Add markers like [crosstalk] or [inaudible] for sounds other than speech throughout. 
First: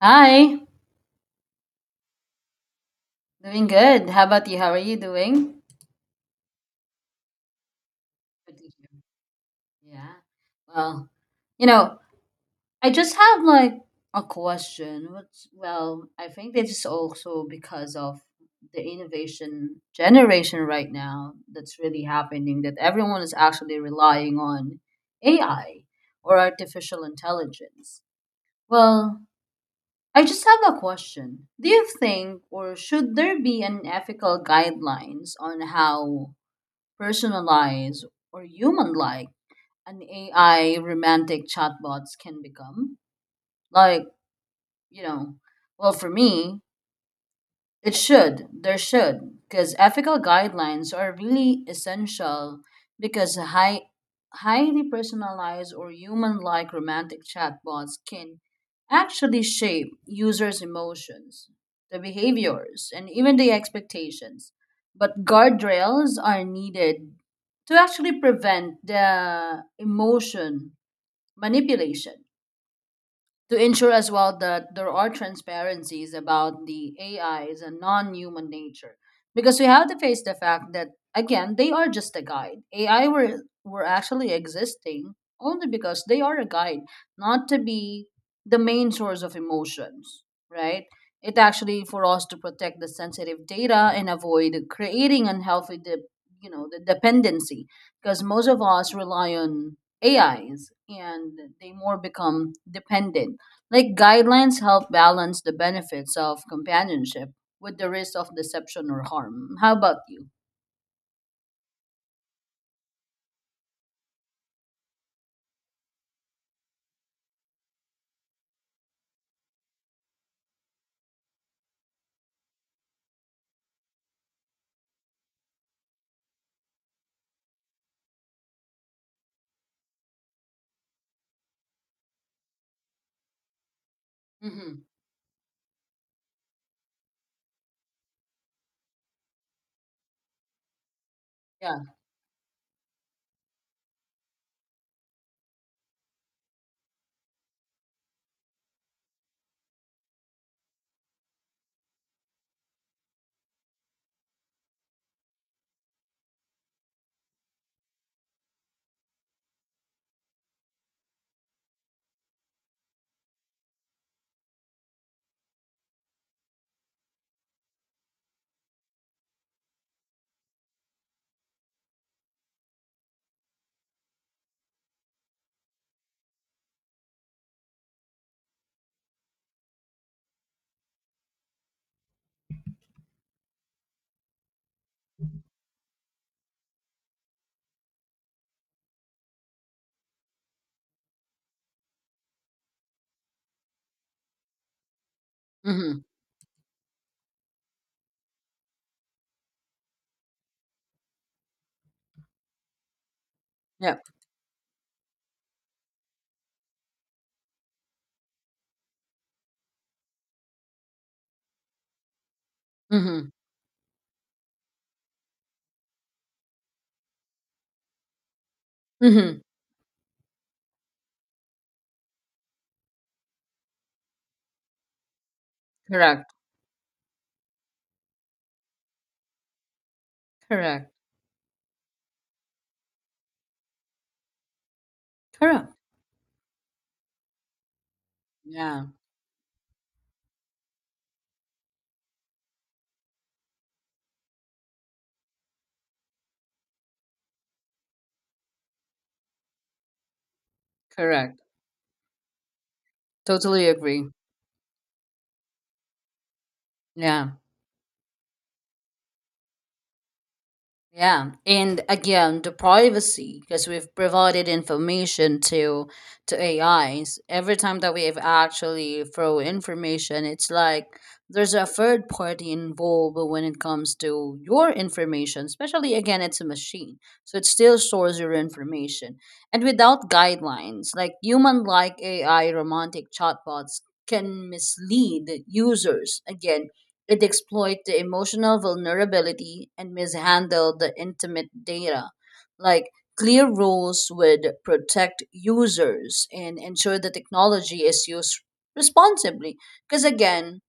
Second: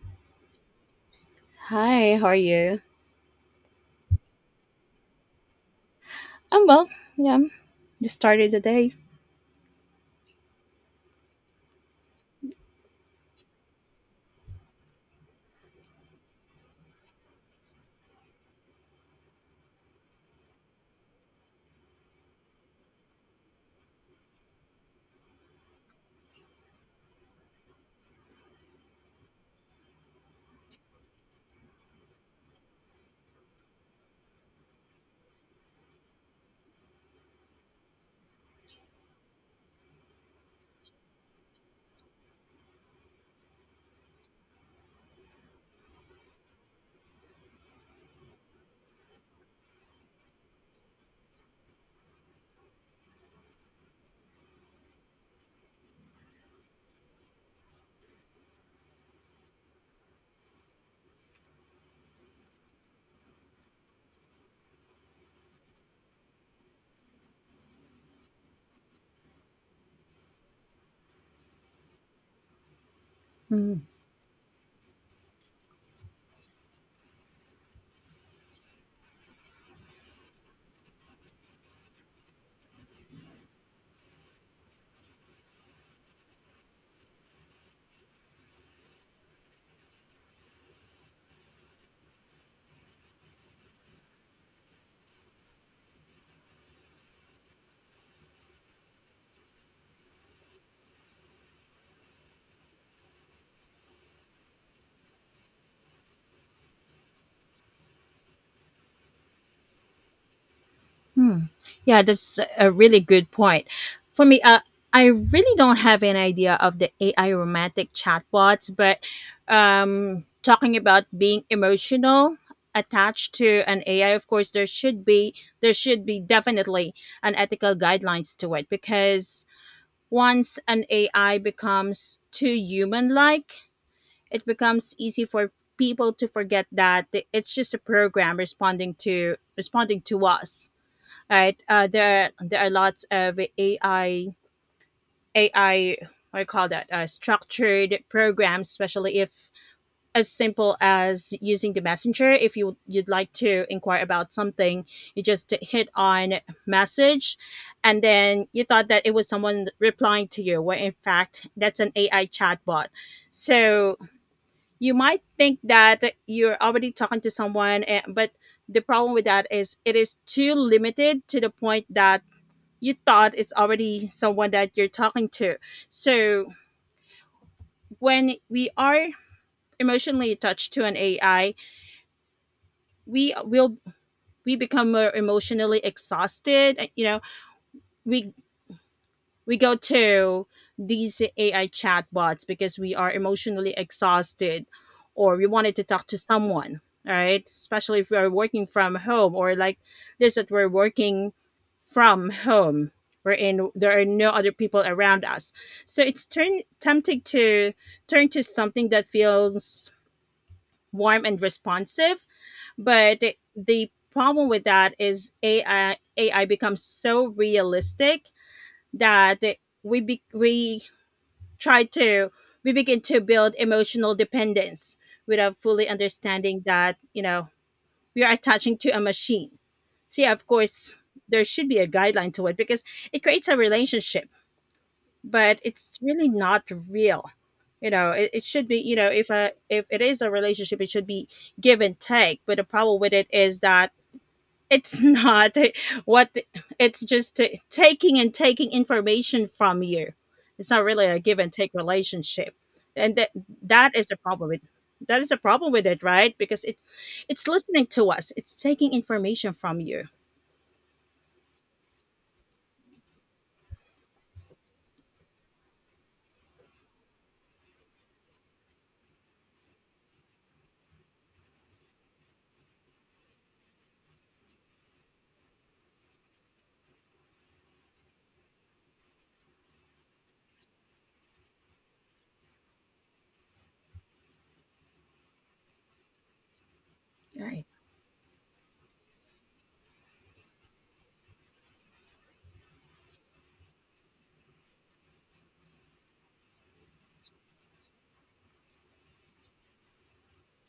Hi, Hi, how are you? doing good. How about you? How are you doing? I'm well. Yeah, just started Good the to hear. day. Yeah. Well, you know, I just have like a question. Well, I think this is also because of the innovation generation right now that's really happening, that everyone is actually relying on AI or artificial intelligence. Well, I just have a question. Do you think or should there be an ethical guidelines on how personalized or human like an AI romantic chatbots can become? Like, you know, well, for me, it should. There should. Because ethical guidelines are really essential, because highly personalized or human like romantic chatbots can actually shape users' emotions, the behaviors, and even the expectations. But guardrails are needed to actually prevent the emotion manipulation, to hmm ensure as well that there are transparencies about the AIs and non-human nature. Because we have to face the fact that, again, they are just a guide. AI were actually existing only because they are a guide, not to be the main source of emotions, right? It actually for us to protect the sensitive data and avoid creating unhealthy the dependency, because most of us rely on AIs and they more become dependent, like guidelines help balance the benefits of companionship with the risk of deception or harm. How about you? Yeah, that's a really good point. For me, I really don't have an idea of the AI romantic chatbots, but talking about being emotional attached to an AI, of course, there should be definitely an ethical guidelines to it because once an AI becomes too human like, it Mm-hmm. becomes easy for people to forget that it's just a program responding to us, right. Yeah. There are lots of ai what do you call that, structured programs, especially if as simple as using the messenger. If you'd like to inquire about something, you just hit on message and then you thought that it was someone replying to you, when in fact that's an ai chatbot. So you might think that you're already talking to someone but the problem with that is it is too limited to the point that you thought it's already someone that you're talking to. So when we are emotionally attached to an ai, we will, we become more emotionally exhausted. We go to these AI chatbots because we are emotionally exhausted, or we wanted to Mm-hmm. talk to someone, right? Especially if we are working from home, or like this, that we're working from home, wherein there are Yep. no other people around us. So it's turn tempting to turn to something that feels warm and responsive, but Mm-hmm. the problem with that is AI becomes so realistic Mm-hmm. that we be- we try to we begin to build emotional dependence without fully Correct. understanding that, you know, we are attaching to a machine. See, of Correct. course, there should be a guideline to it because it creates a relationship, but Correct. it's really not real. You know, it should be, Yeah. you know, if a, if it is a relationship, it should be give and take. But the problem with it is that it's not, [laughs] what, it's just taking and taking information from you. It's not really a give Correct. and take relationship, and that Totally that agree. is a problem with that is a problem with it, right? Because it's Yeah. it's listening to us, it's taking information from you, Yeah, and again, the privacy, because we've provided information to AIs. Every time that we've actually throw information, it's like there's a third party involved when it comes to your information. Especially again, it's a machine, so it still stores your information. And without guidelines, like human-like AI romantic chatbots can mislead users, again it right. exploit the emotional vulnerability and mishandle the intimate data. Like, clear rules would protect users and ensure the technology is used responsibly. Because again,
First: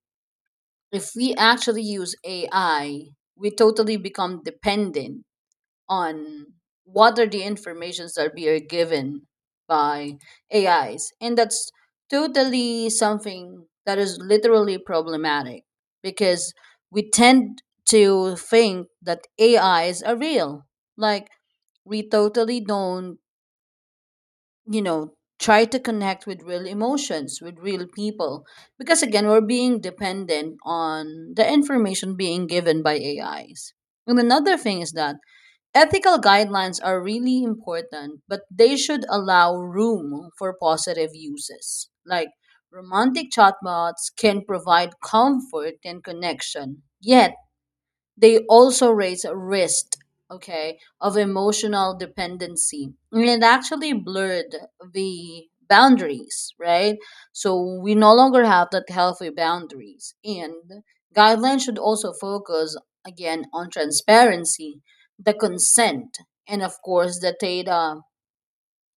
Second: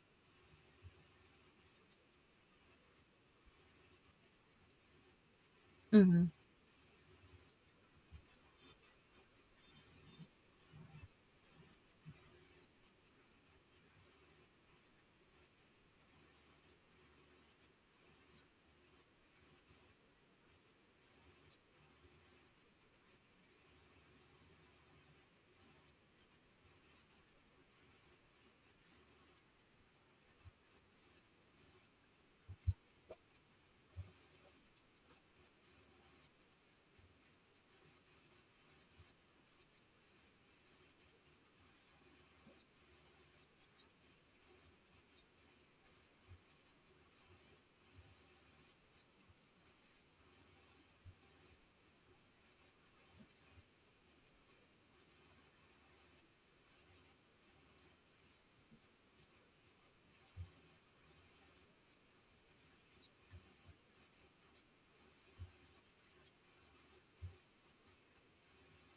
if we actually use AI, we totally become dependent hmm on what are the informations that we are given by AIs. And that's totally something that is literally problematic, because we tend to think that AIs are real. Like, we totally don't, you know, try to connect with real emotions, with real people. Because again, we're being dependent on the information being given by AIs. And another thing is that ethical guidelines are really important, but they should allow room for positive uses. Like, romantic chatbots can provide comfort and connection, yet they also raise a risk, okay, of emotional dependency, and it actually blurred the boundaries, right? So we no longer have that healthy boundaries, and guidelines should also focus again on transparency, the consent, and of course the data,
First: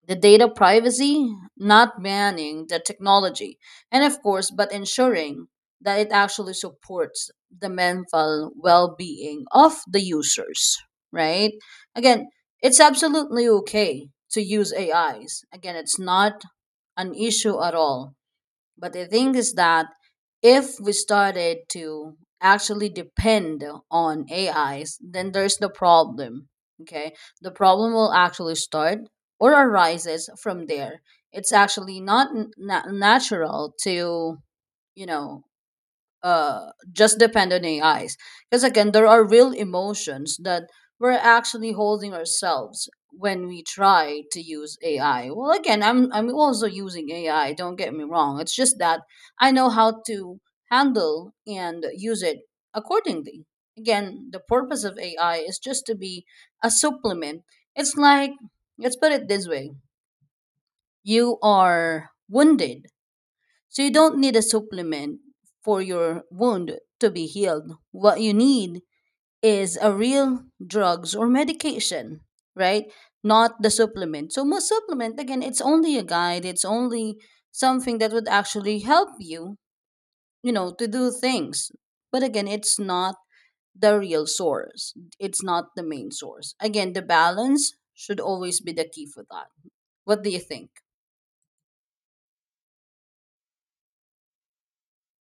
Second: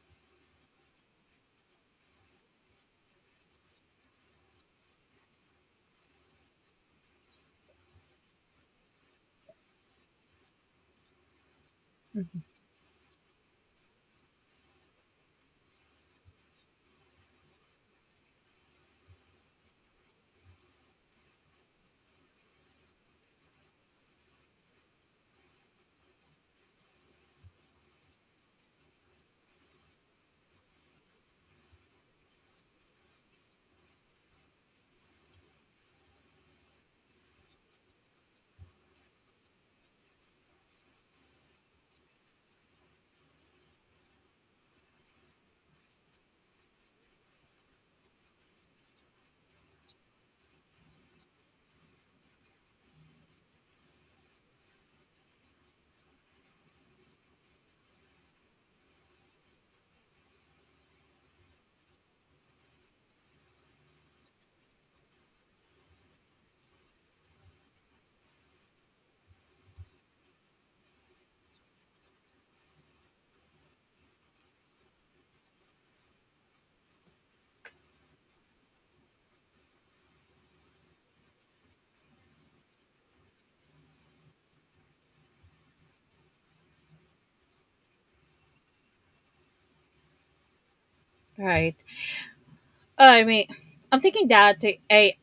the data privacy, not banning the technology, and of course, but ensuring that it actually supports the mental well being of the users, right? Again, it's absolutely okay to use AIs. Again, it's not an issue at all. But the thing is that if we started to actually depend on AIs, then there's the problem. Okay. The problem will actually start or arises from there. It's actually not natural to, you know, just depend on AIs. Because again, there are real emotions that we're actually holding ourselves when we try to use AI. Well, again, I'm also using AI. Don't get me wrong. It's just that I know how to handle and use it accordingly. Again, the purpose of AI is just to be a supplement. It's like, let's put it this way: you are wounded, so you don't need a supplement for your wound to be healed. What you need is a real drugs or medication, right? Not the supplement. So most supplement, again, it's only a guide. It's only something that would actually help you, you know, to do things. But again, it's not the real source. It's not the main source. Again, the balance should always be the key for that. What do you think? right. Oh, I mean, I'm thinking that, a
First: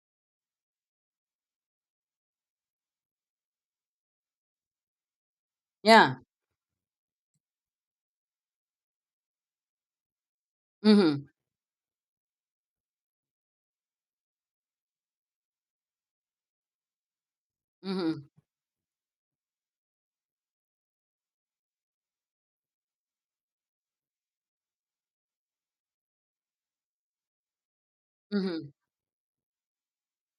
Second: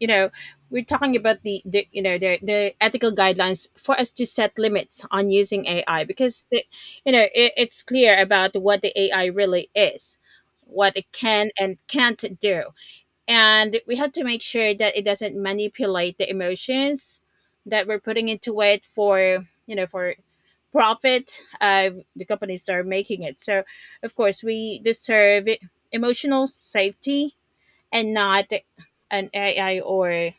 you know we're talking about the you know the ethical guidelines for us to set limits on using AI. Yeah. Because the, you know it, it's clear about what the AI really is, what it Mhm. can and can't do, and we have to make sure that it doesn't manipulate the emotions that we're putting Mhm. into it, for, you know, for profit, the companies that are making it. So of course we deserve emotional safety, and not Mhm. an AI or a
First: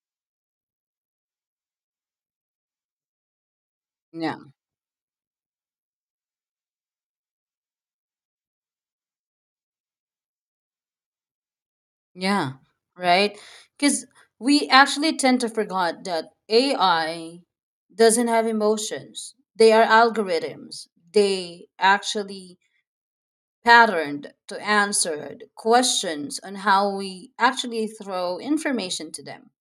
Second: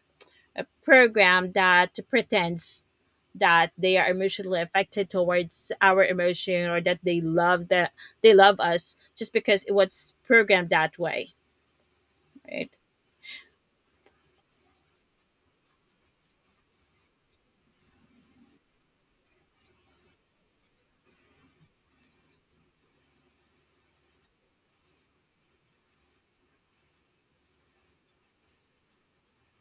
program that pretends that they are Yeah. emotionally affected towards our emotion, or that they love us just because it was programmed that way, Yeah, right. right? Because we actually tend to forget that AI doesn't have emotions. They are algorithms. They actually patterned to answered questions on how we actually throw information to them.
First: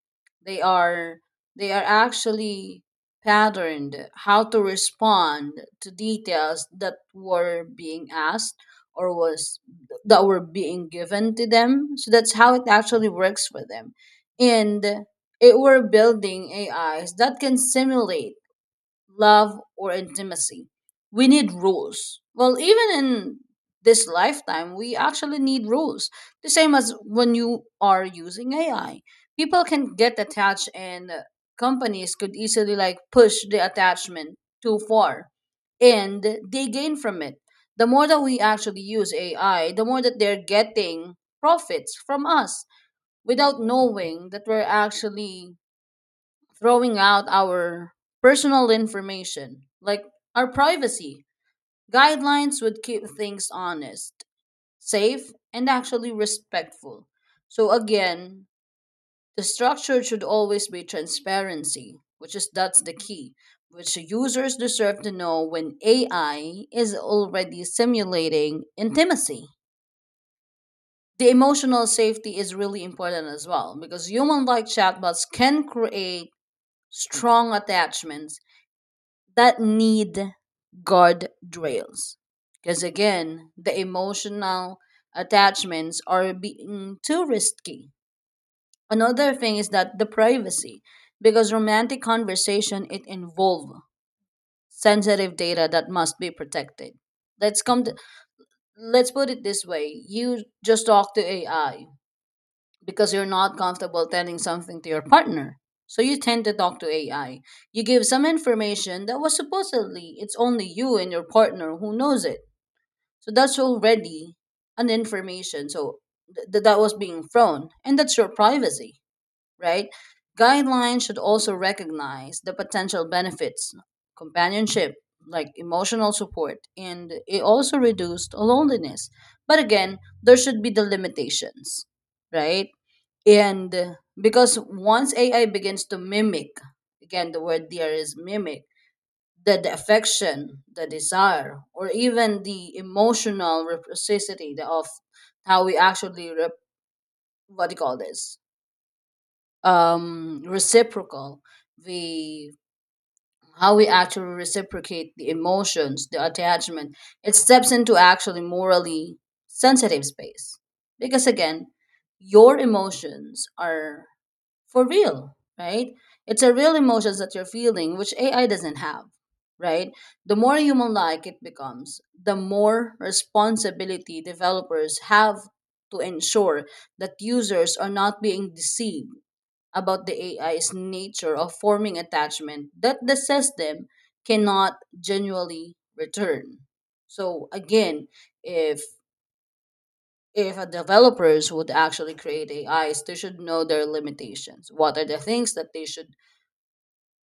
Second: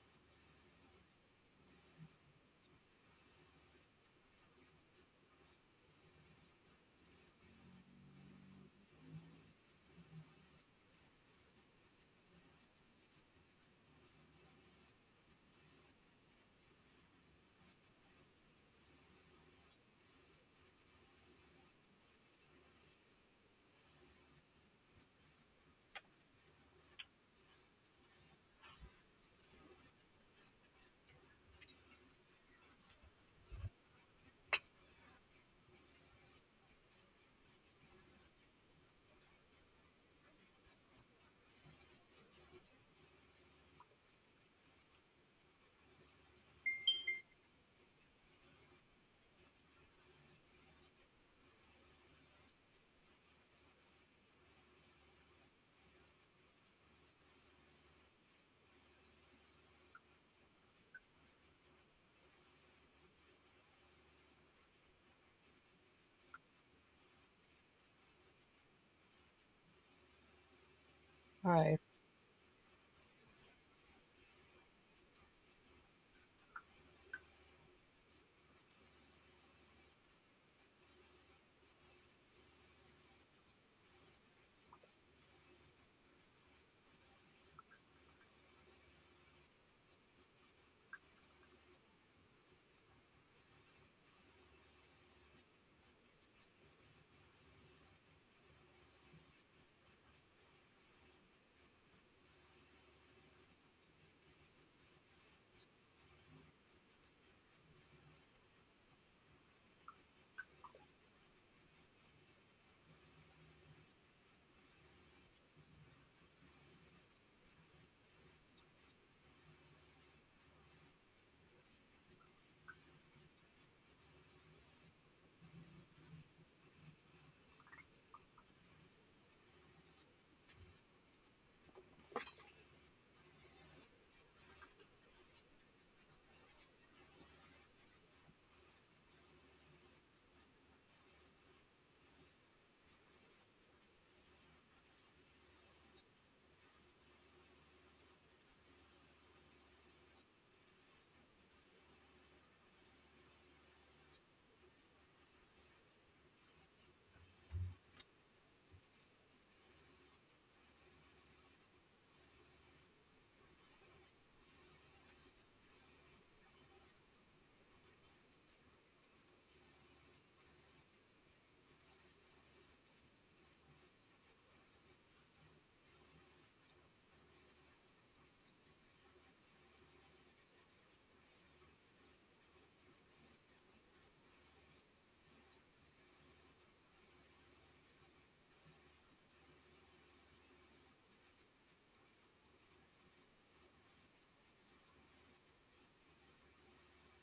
They are they are actually patterned how to respond to details that were being asked, or was that were being given to them. So that's how it actually works for them. And it were building AIs that can simulate love or intimacy. We need rules. Well, even in this lifetime, we actually need rules. The same as when you are using AI. People can get attached, and companies could easily like push the attachment too far, and they gain from it. The more that we actually use AI, the more that they're getting profits from us without knowing that we're actually throwing out our personal information, like our privacy. Guidelines would keep things honest, safe, and actually respectful. So, again, the structure should always be transparency, which is that's the key, which the users deserve to know when AI is already simulating intimacy. The emotional safety is really important as well, because human like chatbots can create strong attachments that need God drills. Because again, the emotional attachments are being too risky. Another thing is that the privacy, because romantic conversation it involve sensitive data that must be protected. Let's come. To, let's put it this way: you just talk to AI because you're not comfortable telling something to your partner. So you tend to talk to AI. You give some information that was supposedly it's only you and your partner who knows it. So that's already an information. So that was being thrown, and that's your privacy, right? Guidelines should also recognize the potential benefits, companionship, like emotional support, and it also reduced loneliness. But again, there should be the limitations, right? And because once AI begins to mimic, again, the word there is mimic, the affection, the desire, or even the emotional reciprocity of how we actually, rep- what do you call this? Reciprocal, the how we actually reciprocate the emotions, the attachment, it steps into actually morally sensitive space, because again your emotions are for real, right? It's a real emotions that you're feeling, which AI doesn't have, right? The more human like it becomes, the more responsibility developers have to ensure that users are not being deceived about the AI's nature of forming attachment that the system cannot genuinely return. So again, if if a developers would actually create AIs, they should know their limitations. What are the things that they should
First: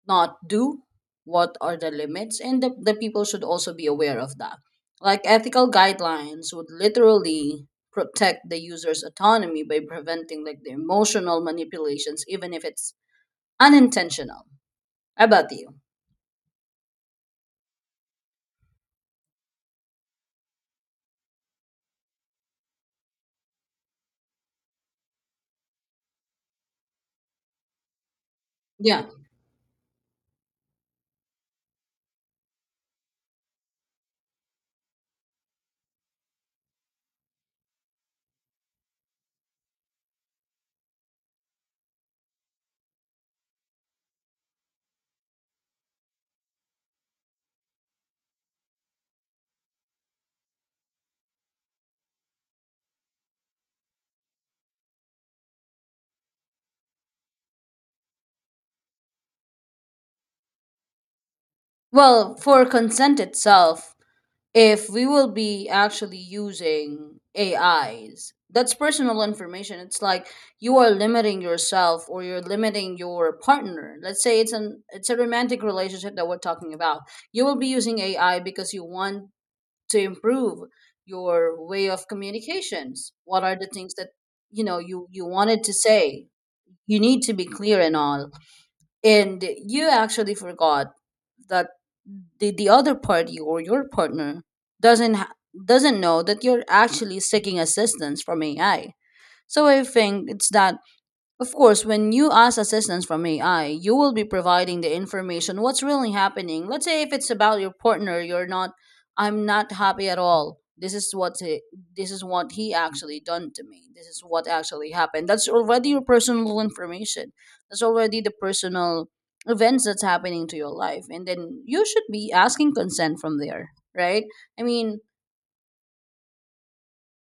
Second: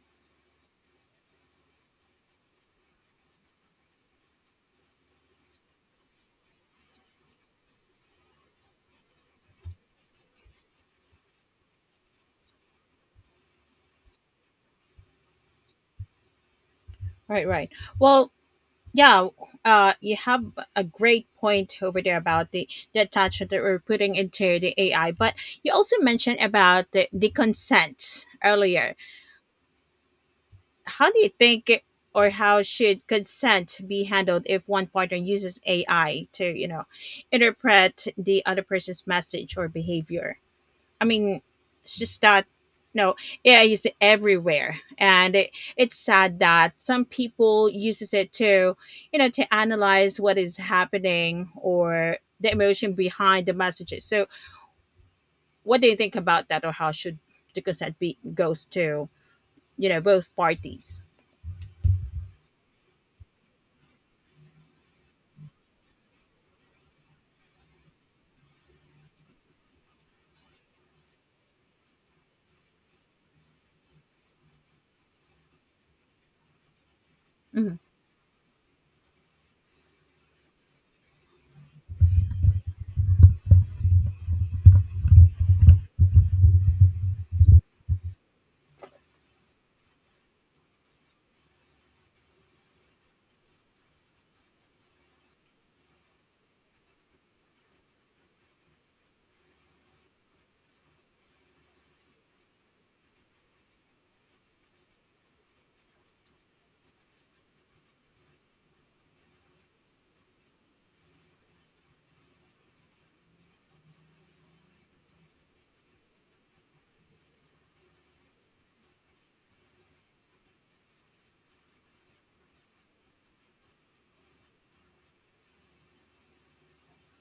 not do? What are the limits? And the people should also be aware of that. Like ethical guidelines would literally protect the user's autonomy by preventing like the emotional manipulations, even if it's unintentional. How about you? right right well, yeah, you have a great point over there about the attachment that we're putting into the ai. But you also mentioned about the consent earlier. Yeah. How do you think it- or how should consent be handled if one partner uses AI to, you know, interpret the other person's message or behavior? I mean, it's just that, no, AI is everywhere, and it, it's sad that some people uses it to, you know, to analyze what is happening or the emotion behind the messages. So what do you think about that, or how should the consent be goes to, you know, both parties? Well, for consent itself, if we will be actually using AIs, that's personal information. It's like you are limiting yourself or you're limiting your partner. Let's say it's a romantic relationship that we're talking about. You will be Mhm, using AI because you want to improve your way of communications. What are the things that you know you wanted to say? You need to be clear and all. And you actually forgot that the other party or your partner doesn't ha- doesn't know that you're actually seeking assistance from AI. So I think it's that, of course, when you ask assistance from AI, you will be providing the information what's really happening. Let's say if it's about your partner, you're not I'm not happy at all. This is what he actually done to me. This is what actually happened. That's already your personal information. That's already the personal events that's happening to your life. And then you should be asking consent from there, right? I mean,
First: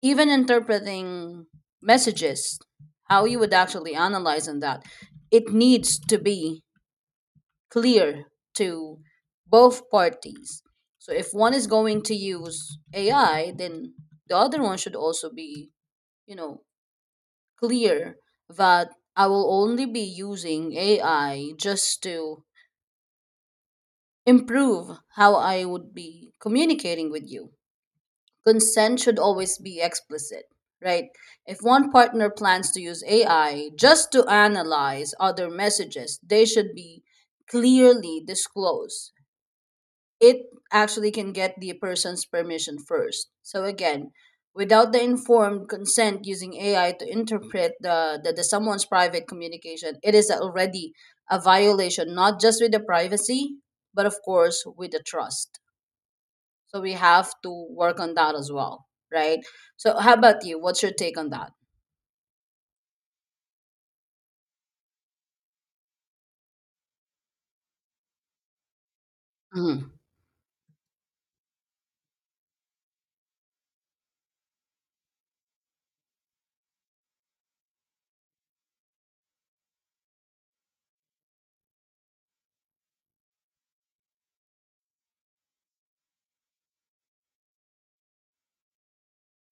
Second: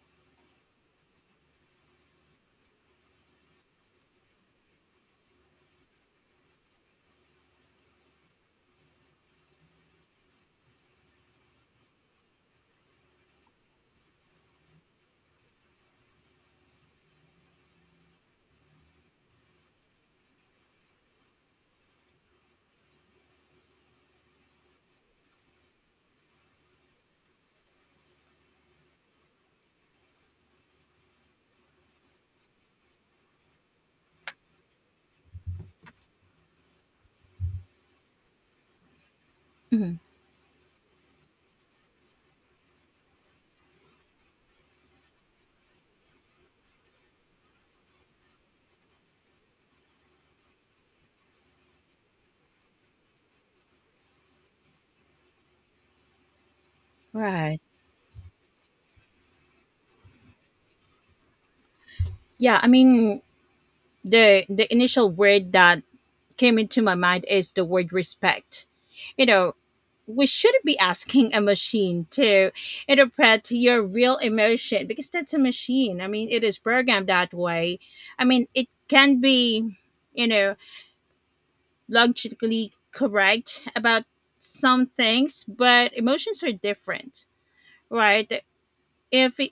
even interpreting messages, how you would actually analyze on that, it needs to be clear to both parties. So if one is going to use AI, then the other one should also be, you know, clear that I will only be using AI just to improve how I would be communicating with you. Consent should always be explicit, right? If one partner plans to use AI just to analyze other messages, they should be clearly disclosed. mhm, It actually can get the person's permission first. So again, without the informed consent using AI to interpret the someone's private communication, it is already a violation not just with the privacy, but of course with the trust. So we have right. to work on that as well, right? So how about you? What's your take on that? Yeah, I mean, the initial word that came into my mind is the word respect. You know, Mm-hmm. we shouldn't be asking a machine to interpret your real emotion, because that's a machine. I mean, it is programmed that way. I mean, it can be, you know, logically correct about some things, but emotions are different, right? If it,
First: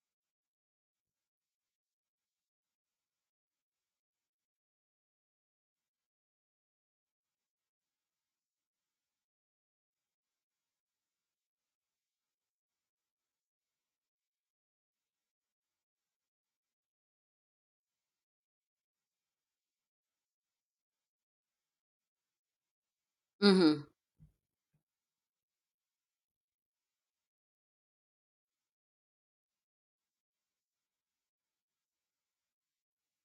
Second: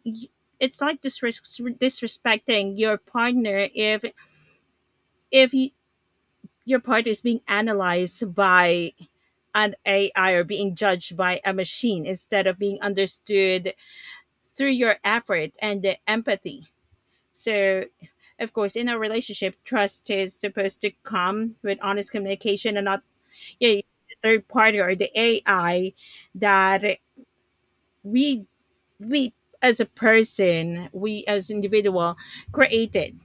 it's like disrespecting your partner if you, your partner is being analyzed by an AI or being judged by a machine instead of being understood through your effort and the empathy. So of course, in a relationship, trust is supposed to come with honest communication, and not, yeah, the Mm-hmm. third party or the AI that we we we as individual created.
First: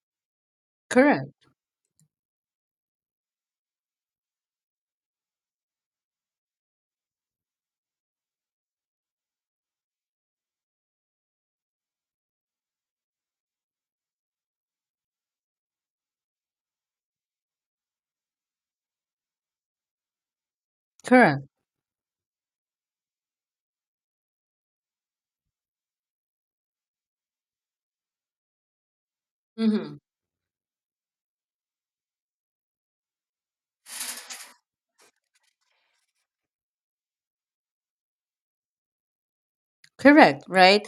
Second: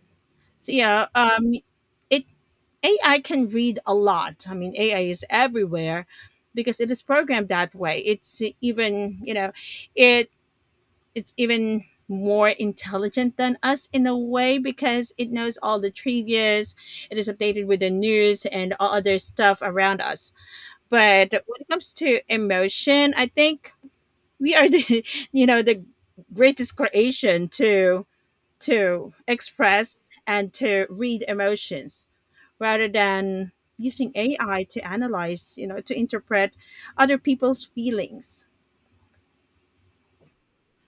So yeah, Correct. It, AI can read a lot. I mean AI is everywhere because it is programmed that way. It's even, you know, it it's even more intelligent than us in a way, because it knows all the trivias, it is updated with the news and all other stuff around us. But Correct. when it comes to emotion, I think we are the [laughs] you know, the greatest creation to Mm-hmm. express and to read emotions, rather than using AI to analyze, you know, to interpret other people's feelings. Correct. Right.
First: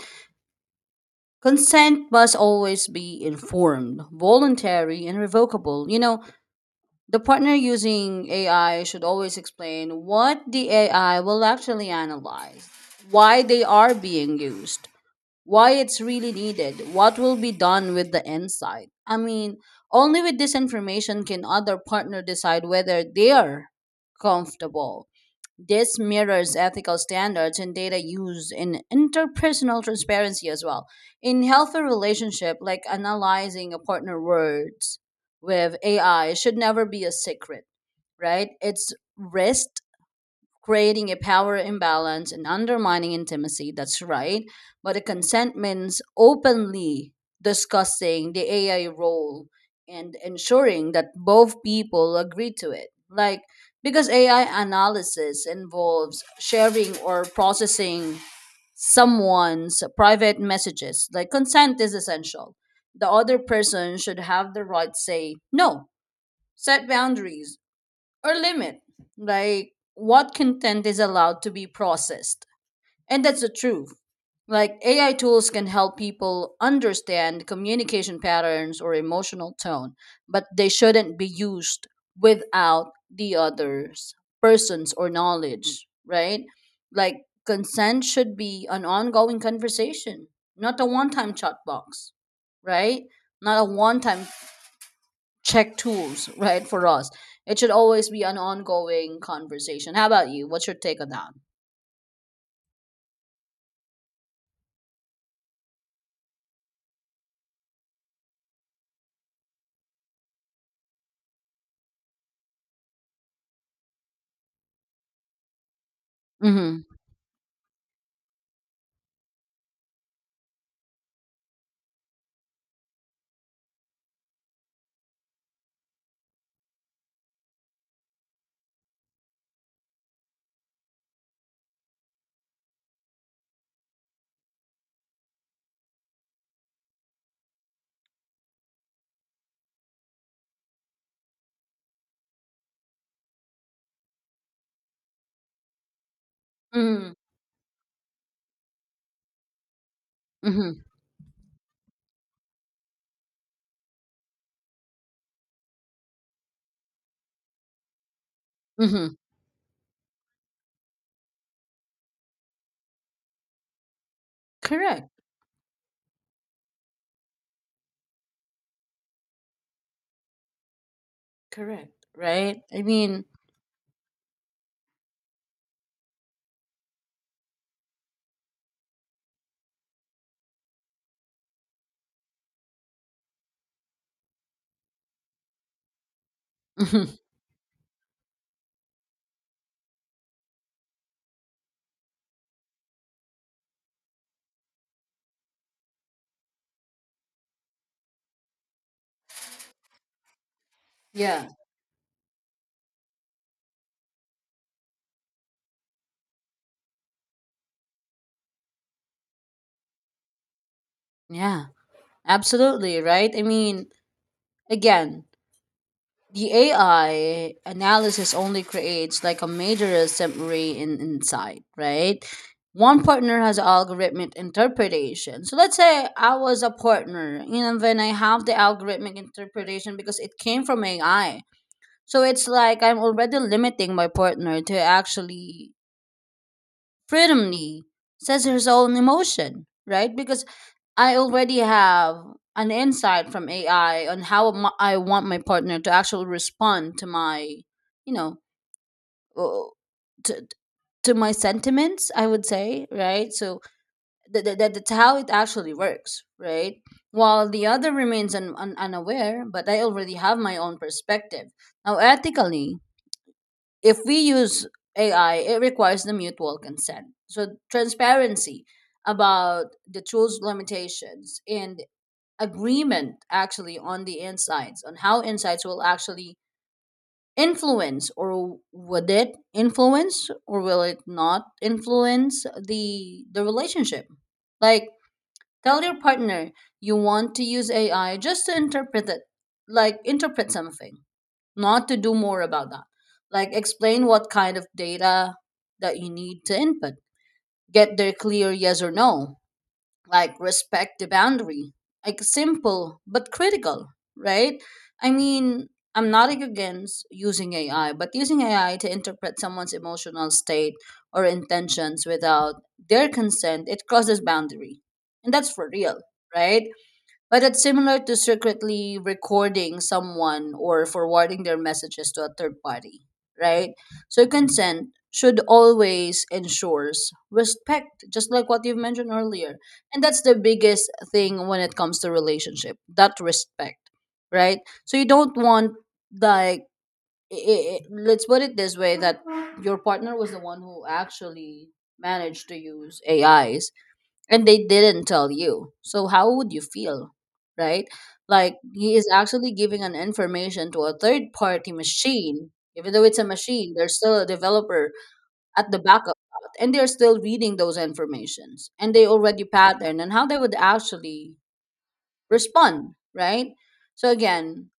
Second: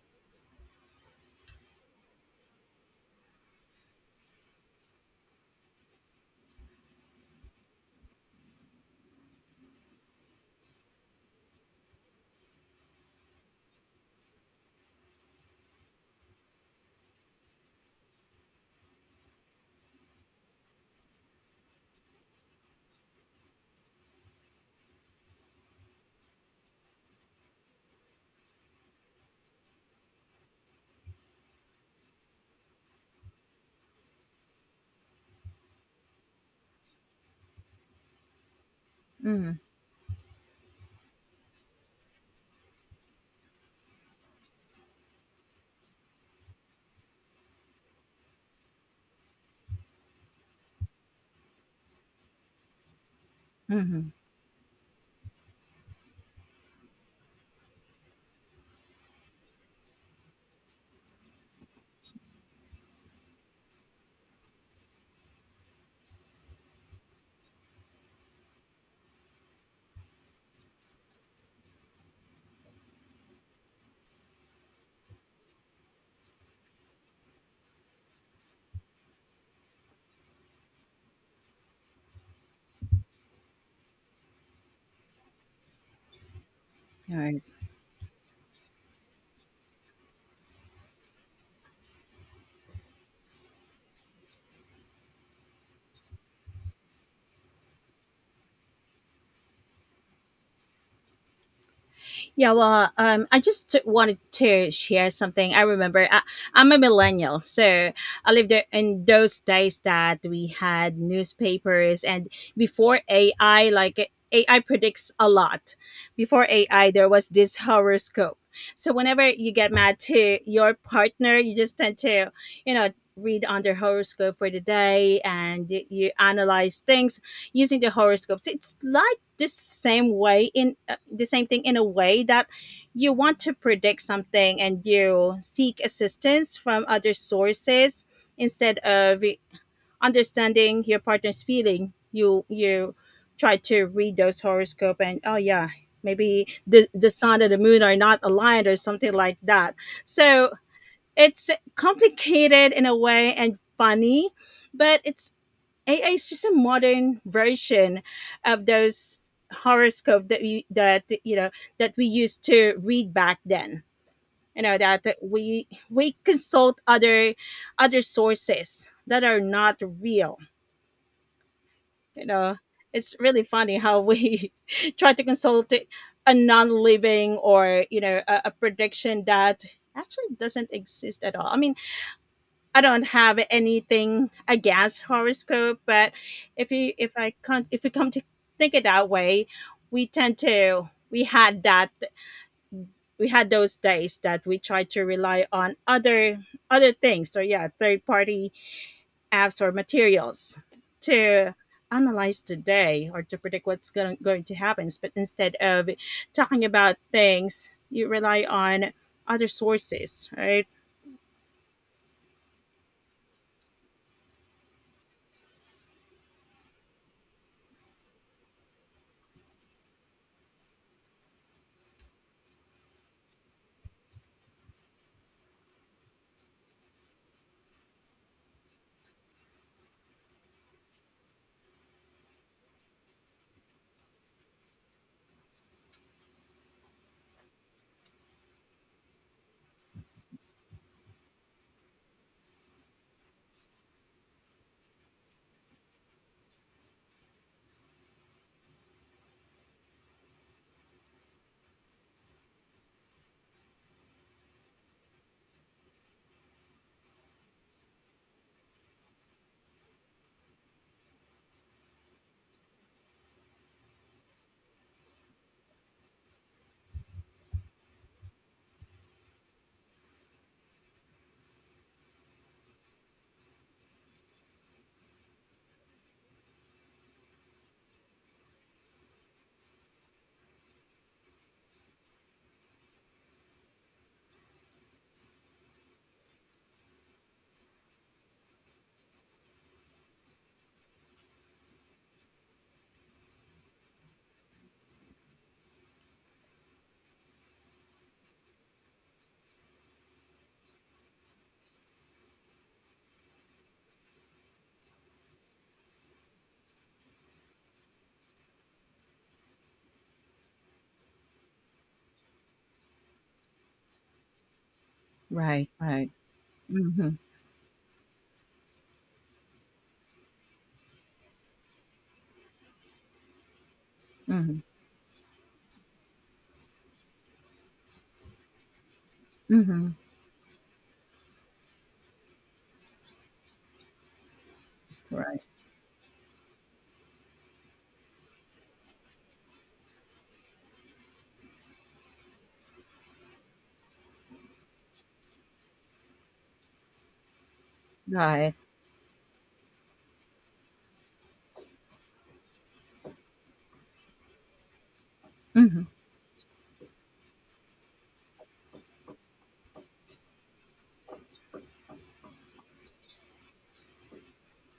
Consent must always be informed, voluntary, and revocable. You know, the partner using AI should always explain what the AI will actually analyze, why they are being used, why it's really needed, what will be done with the insight. I mean, only with this information can other partner decide whether they are comfortable. This mirrors ethical standards and data use in interpersonal transparency as well. In healthy relationship, like analyzing a partner words with AI should never be a secret, right? It's Mm-hmm. risk creating a power imbalance and undermining intimacy. That's right. But the consent means openly discussing the AI role and ensuring that both people agree to it. Like, because Mm-hmm. AI analysis involves sharing or processing someone's private messages, like, consent is essential. The other person should have the right to say no, set boundaries, or limit like what content is allowed to be processed. And that's the truth, like AI tools can help people understand communication patterns or emotional tone, but they shouldn't be used without the other's persons or knowledge, right? Like consent should be an ongoing conversation, not a one-time chat box, right? Not a one-time check tools, [laughs] right? For us, it should always be an ongoing conversation. How about you? What's your take on that? Yeah, well, wanted to share something. I'm a millennial, so I lived there in those days that we had newspapers, and before AI, like, AI predicts a lot. Before Mm-hmm. AI, there was this horoscope. So whenever you get mad to your partner, you just tend to, you know, read on their horoscope for the day and you analyze things using the horoscopes. It's like this same way in, the same thing in a way, that you want to predict something and you seek assistance from other sources instead of understanding your partner's feeling. You try to read those horoscope, and oh yeah, maybe the Mm-hmm. sun and the moon are not aligned, or something like that. So Mm-hmm. it's complicated in a way, and funny, but it's, AI is just a modern version of Mm-hmm. those horoscope that we that you know that we used to read back then. You know that Correct. we consult other sources that are not real. Correct. You know, Right. I it's mean, really funny how we [laughs] try to consult a non-living, or you know, a prediction that actually doesn't exist at all. I mean, I don't have anything against horoscope, but if you if [laughs] I can't if you come to think it that way, we tend to we had that we had those days that we tried to rely on other things. So yeah, third party apps or materials yeah. to analyze the day or to predict what's going to happen. But instead of talking about things, you rely on other sources, right? Yeah. Absolutely. Right. I mean, again, the AI analysis only creates like a major summary in insight, right? One partner has algorithmic interpretation. So let's say I was a partner, and then I have the algorithmic interpretation because it came from AI. So it's like I'm already limiting my partner to actually freedomly says his own emotion, right? Because I already have an insight from AI on how my, I want my partner to actually respond to my, you know, uh, to to my sentiments. I would say, right? So that's how it actually works, right? While the other remains unaware, but I already have my own perspective. Now, ethically, if we use AI, it requires the mutual consent. So transparency about the tools limitations and agreement actually on the insights on how insights will actually influence or would it influence or will it not influence the relationship, like tell your partner you want to use AI just to interpret it, like interpret something, not to do more about that. Like explain what kind of data that you need to input. Get their clear yes or no, like respect the boundary, like simple but critical, right? I mean, I'm not against using AI, but using AI to interpret someone's emotional state or intentions without their consent, it crosses boundary, and that's Right, for real, right. right? Mm-hmm, But it's similar to secretly recording someone or forwarding their messages to a third party, right? So mm-hmm, consent should always ensures respect, just like what you've mentioned earlier. mm-hmm. And that's the biggest thing when it comes to relationship, that respect, right? So you don't Right. want like I, let's put it this way, that your partner was the one who actually managed to use AIs and they didn't tell you. So how would you feel? Right? Right. Like he is actually giving an information to a third party machine. Even though it's a machine, there's still a developer at the Mhm. back of that. And they're still reading those informations. And they already pattern and how they would actually respond, right? So again,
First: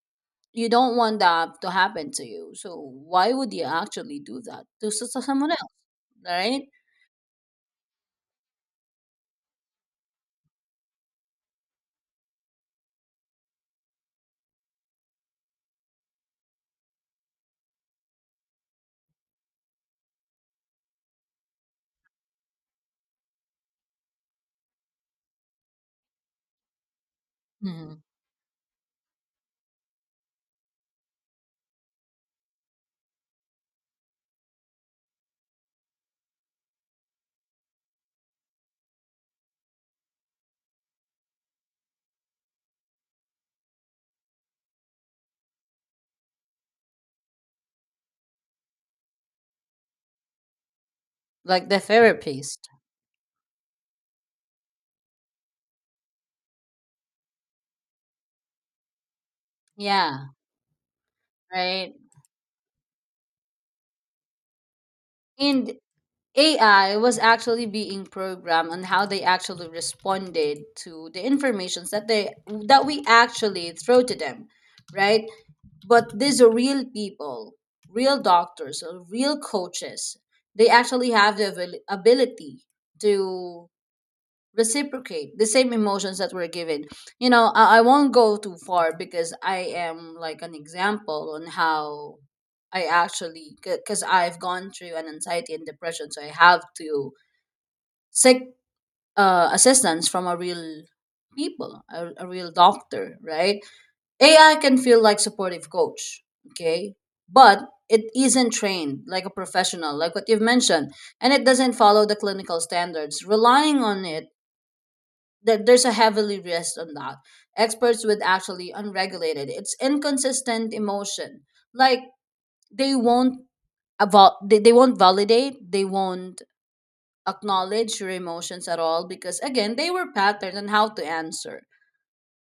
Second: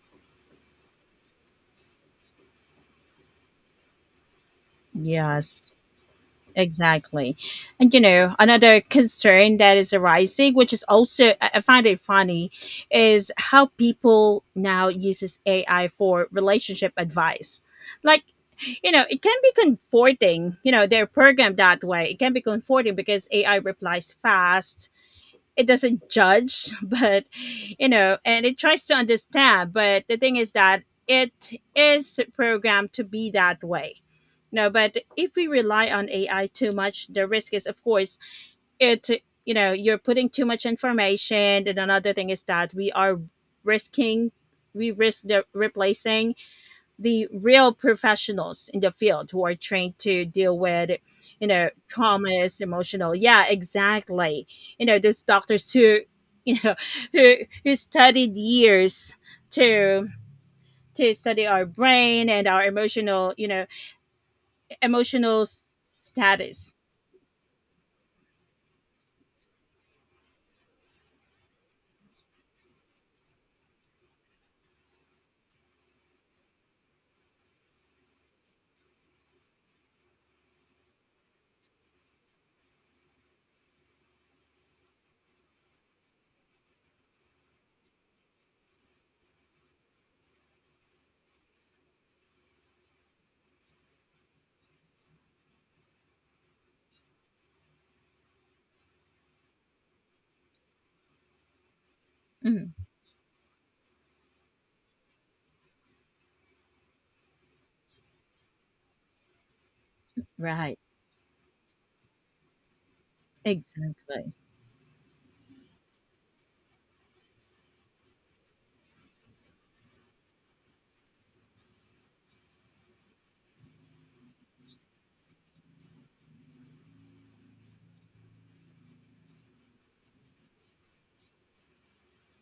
you don't want that to happen to you. So why would you actually do that to to someone Yes, else, right? exactly. And you know, another concern that is arising, which is also I find it funny, is how people now uses AI for relationship advice. Like, you know, it can be comforting, you know, they're programmed that way. It can be comforting because AI replies fast, it doesn't judge, [laughs] but you Hmm. know, and it tries to understand. But the thing is that it is programmed to be that way. No, but if we rely on AI too much, the risk is, of course, it you know, you're putting too much information. And another thing is that we are risking, we risk the replacing the real professionals in the field who are trained to deal with, you Like know, the traumas, therapist. emotional, yeah, exactly, you know, those doctors who, you know, [laughs] who who studied years to Yeah, to study our right. brain and our emotional, you know, emotional And status. AI was actually being programmed on how they actually responded to the informations that they that we actually throw to them, right? But these are real people, real doctors, or real coaches. They actually have the ability to reciprocate the same emotions that we're given. You know, I won't go too far because I am like an example on how I actually because I've gone through an anxiety and depression, so I have to sick assistance from a real people, a real Mhm. doctor, right? AI can feel like supportive coach, okay, but it isn't trained like a professional, like what you've Right, mentioned, and it doesn't follow the clinical standards. Relying on it, exactly. that there's a heavily risk on that. Experts would actually unregulated, it's inconsistent emotion, like they won't they won't validate, they won't acknowledge your emotions at all, because again they were patterned on how to answer,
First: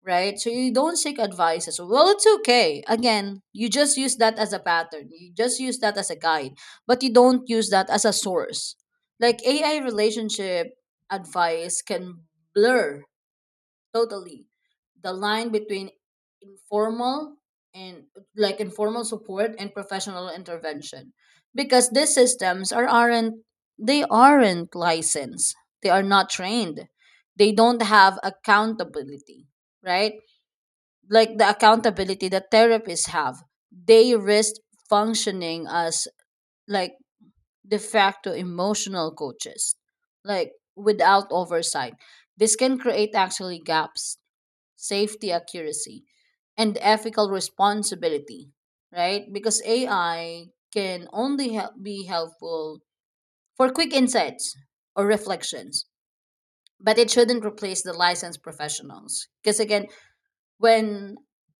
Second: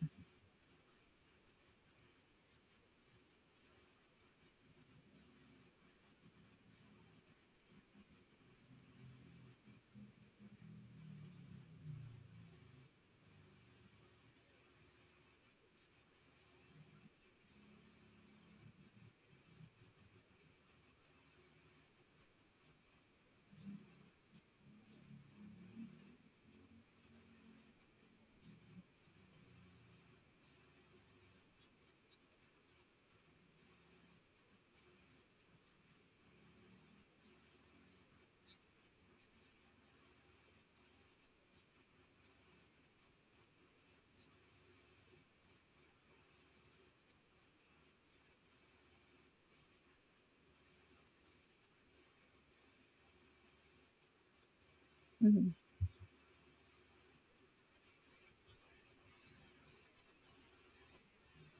right? So you don't seek advices, well, it's okay, again, you just use that as a pattern, you just use that as a guide, but you don't use that as a source. Like AI relationship advice can blur totally the line between informal and like informal support and professional intervention, because these systems aren't, they aren't licensed, they are not trained, they don't have accountability, right? Like the accountability that therapists have, they risk functioning as like de facto emotional coaches, like without oversight. This can create actually gaps, safety accuracy, and ethical responsibility, right? Because AI can only help be helpful for quick insights or Mhm. reflections, but it shouldn't replace the licensed professionals. Because again, when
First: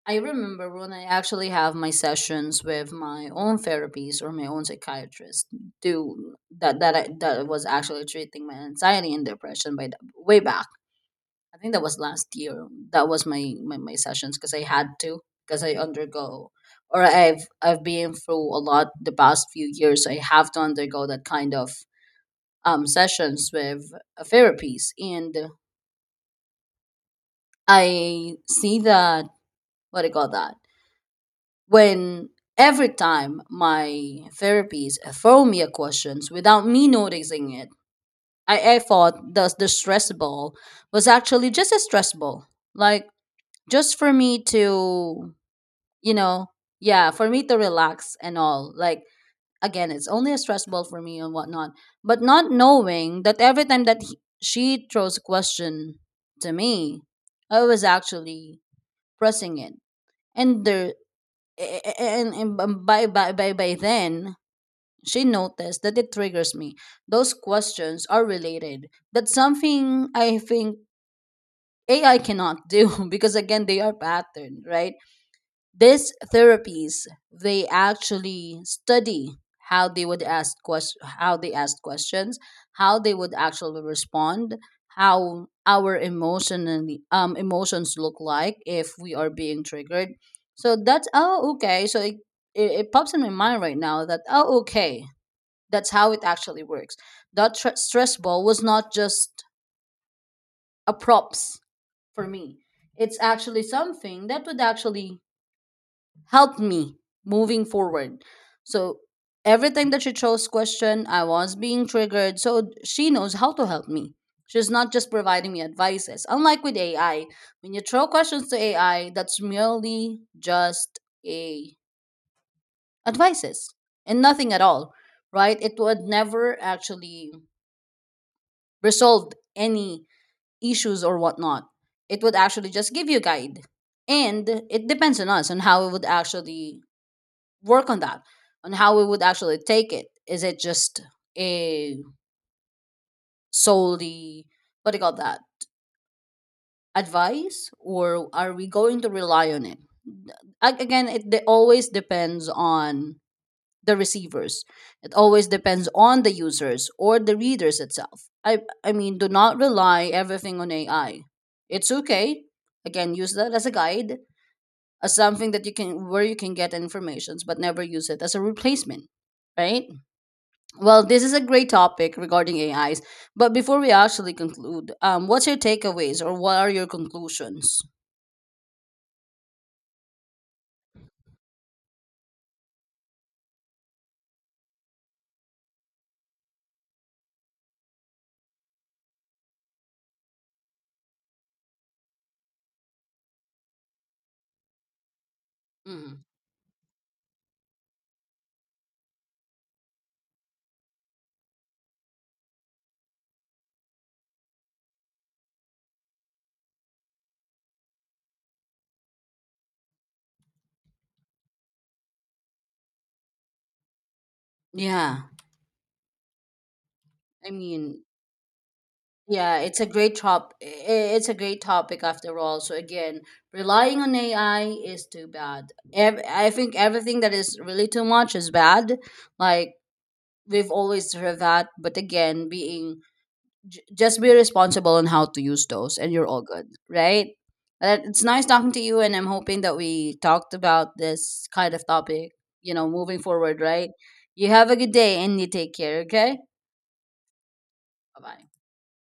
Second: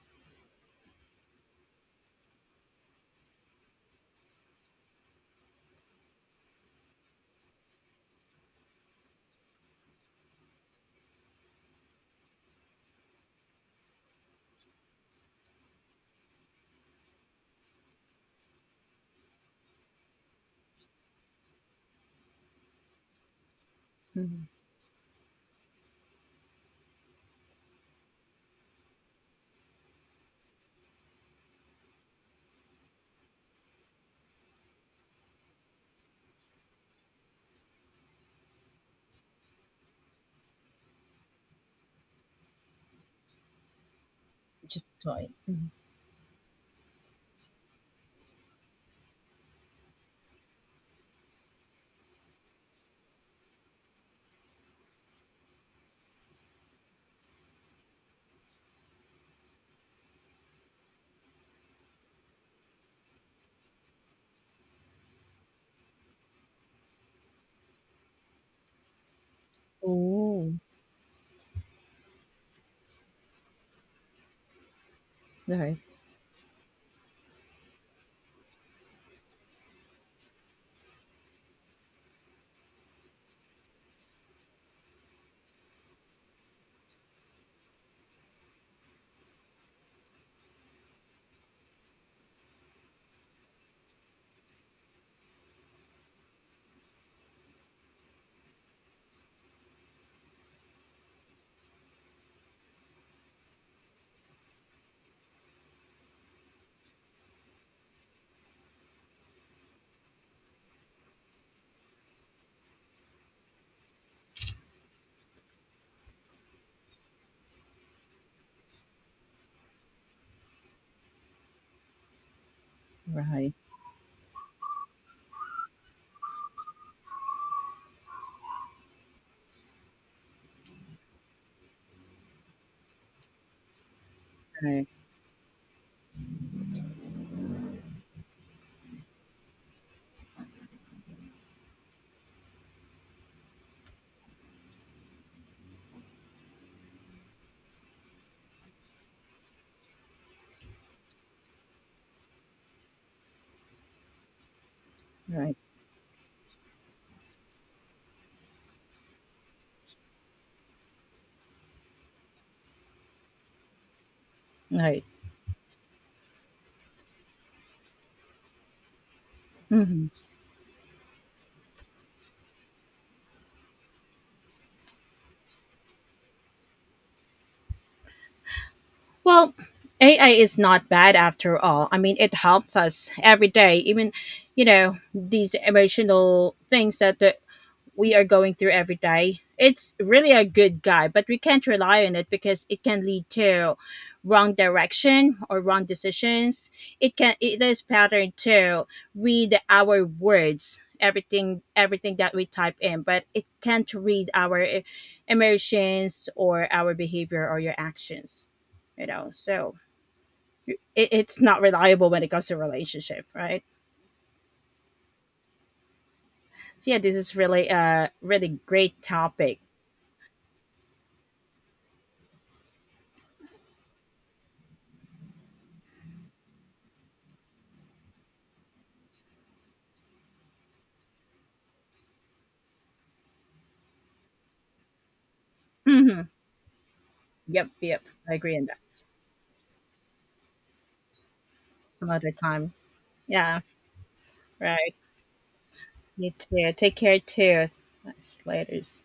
I remember when I actually have my sessions with my own therapies or my own psychiatrist do that that I, that was actually treating my anxiety and depression, by the, way back I think that was last year. That was my my sessions because I had to because I undergo or I've been through a lot the past few years. I have to undergo that kind of sessions with therapies, and I see that, what do you call that, when every time my therapies throw me a questions without me noticing it. I thought the stress ball was actually just a stress ball, like just for me Just toy. to, Mhm. you know, yeah, for me to relax and all, like again, it's only a stress ball for me and whatnot, but not knowing that every time that she throws a question to me, I was actually pressing it. And there and by then she noticed that it triggers me, those questions are related. That's something I Oh. think AI cannot do. [laughs] Because again they are patterned, right? Right, These therapies, they actually study how they would ask question, how they ask questions, how they would actually respond, how our emotionally emotions look like if we are being triggered. So that's, oh okay, so it pops in my mind right now that, oh okay, that's how it actually works, that stress ball was not just a props for me, it's actually something that would actually helped me moving forward. So every time that she chose question, I was being triggered. So she knows how to help me. She's not just providing me advices. Unlike with AI, when you throw questions to AI, that's merely just a right, advices and nothing at all, right? It would never actually resolve any issues or whatnot. It would actually just give you a guide. And it right, depends on us on how we would actually work on that, on how we would actually take it, is it just a solely, what do you call that, advice, or are we going to rely on it? Again, it always depends on the receivers, it always right, depends on the users or the readers itself. I mean, do not rely everything on AI, it's okay, again, use that as a guide, right. as something that you can where you can get informations, but never use it as a replacement, right? Mhm. Well, this is a great topic regarding AIs. But before we actually conclude, what's your takeaways or what are your conclusions? Well, AI is not bad after all. I mean, it helps us every day, even, you know, these emotional things that the we are going through every day. It's really a good guide, but we can't rely on it, because it can lead to wrong direction or wrong Mm. decisions. It is pattern to read our words, everything that we type in, but it can't read our emotions or our behavior or your actions. You know, so it, it's not reliable when it comes to relationship, right? Yeah, So yeah, this is I really mean, a really great topic. yeah, it's a great It's a great topic after all. So again, relying on AI is too bad. I think everything that is really too much is bad. Like, we've always heard that, but again, being just be responsible on how to use those, and you're [laughs] all good, right? Yep, yep. it's I nice agree on talking that. to you, and I'm hoping that we talked about this kind of Some other topic. time. You know, moving Yeah, forward, right? You have a good right. day, and you take care. Me Okay, too. Take care too. bye Nice. bye. Laters.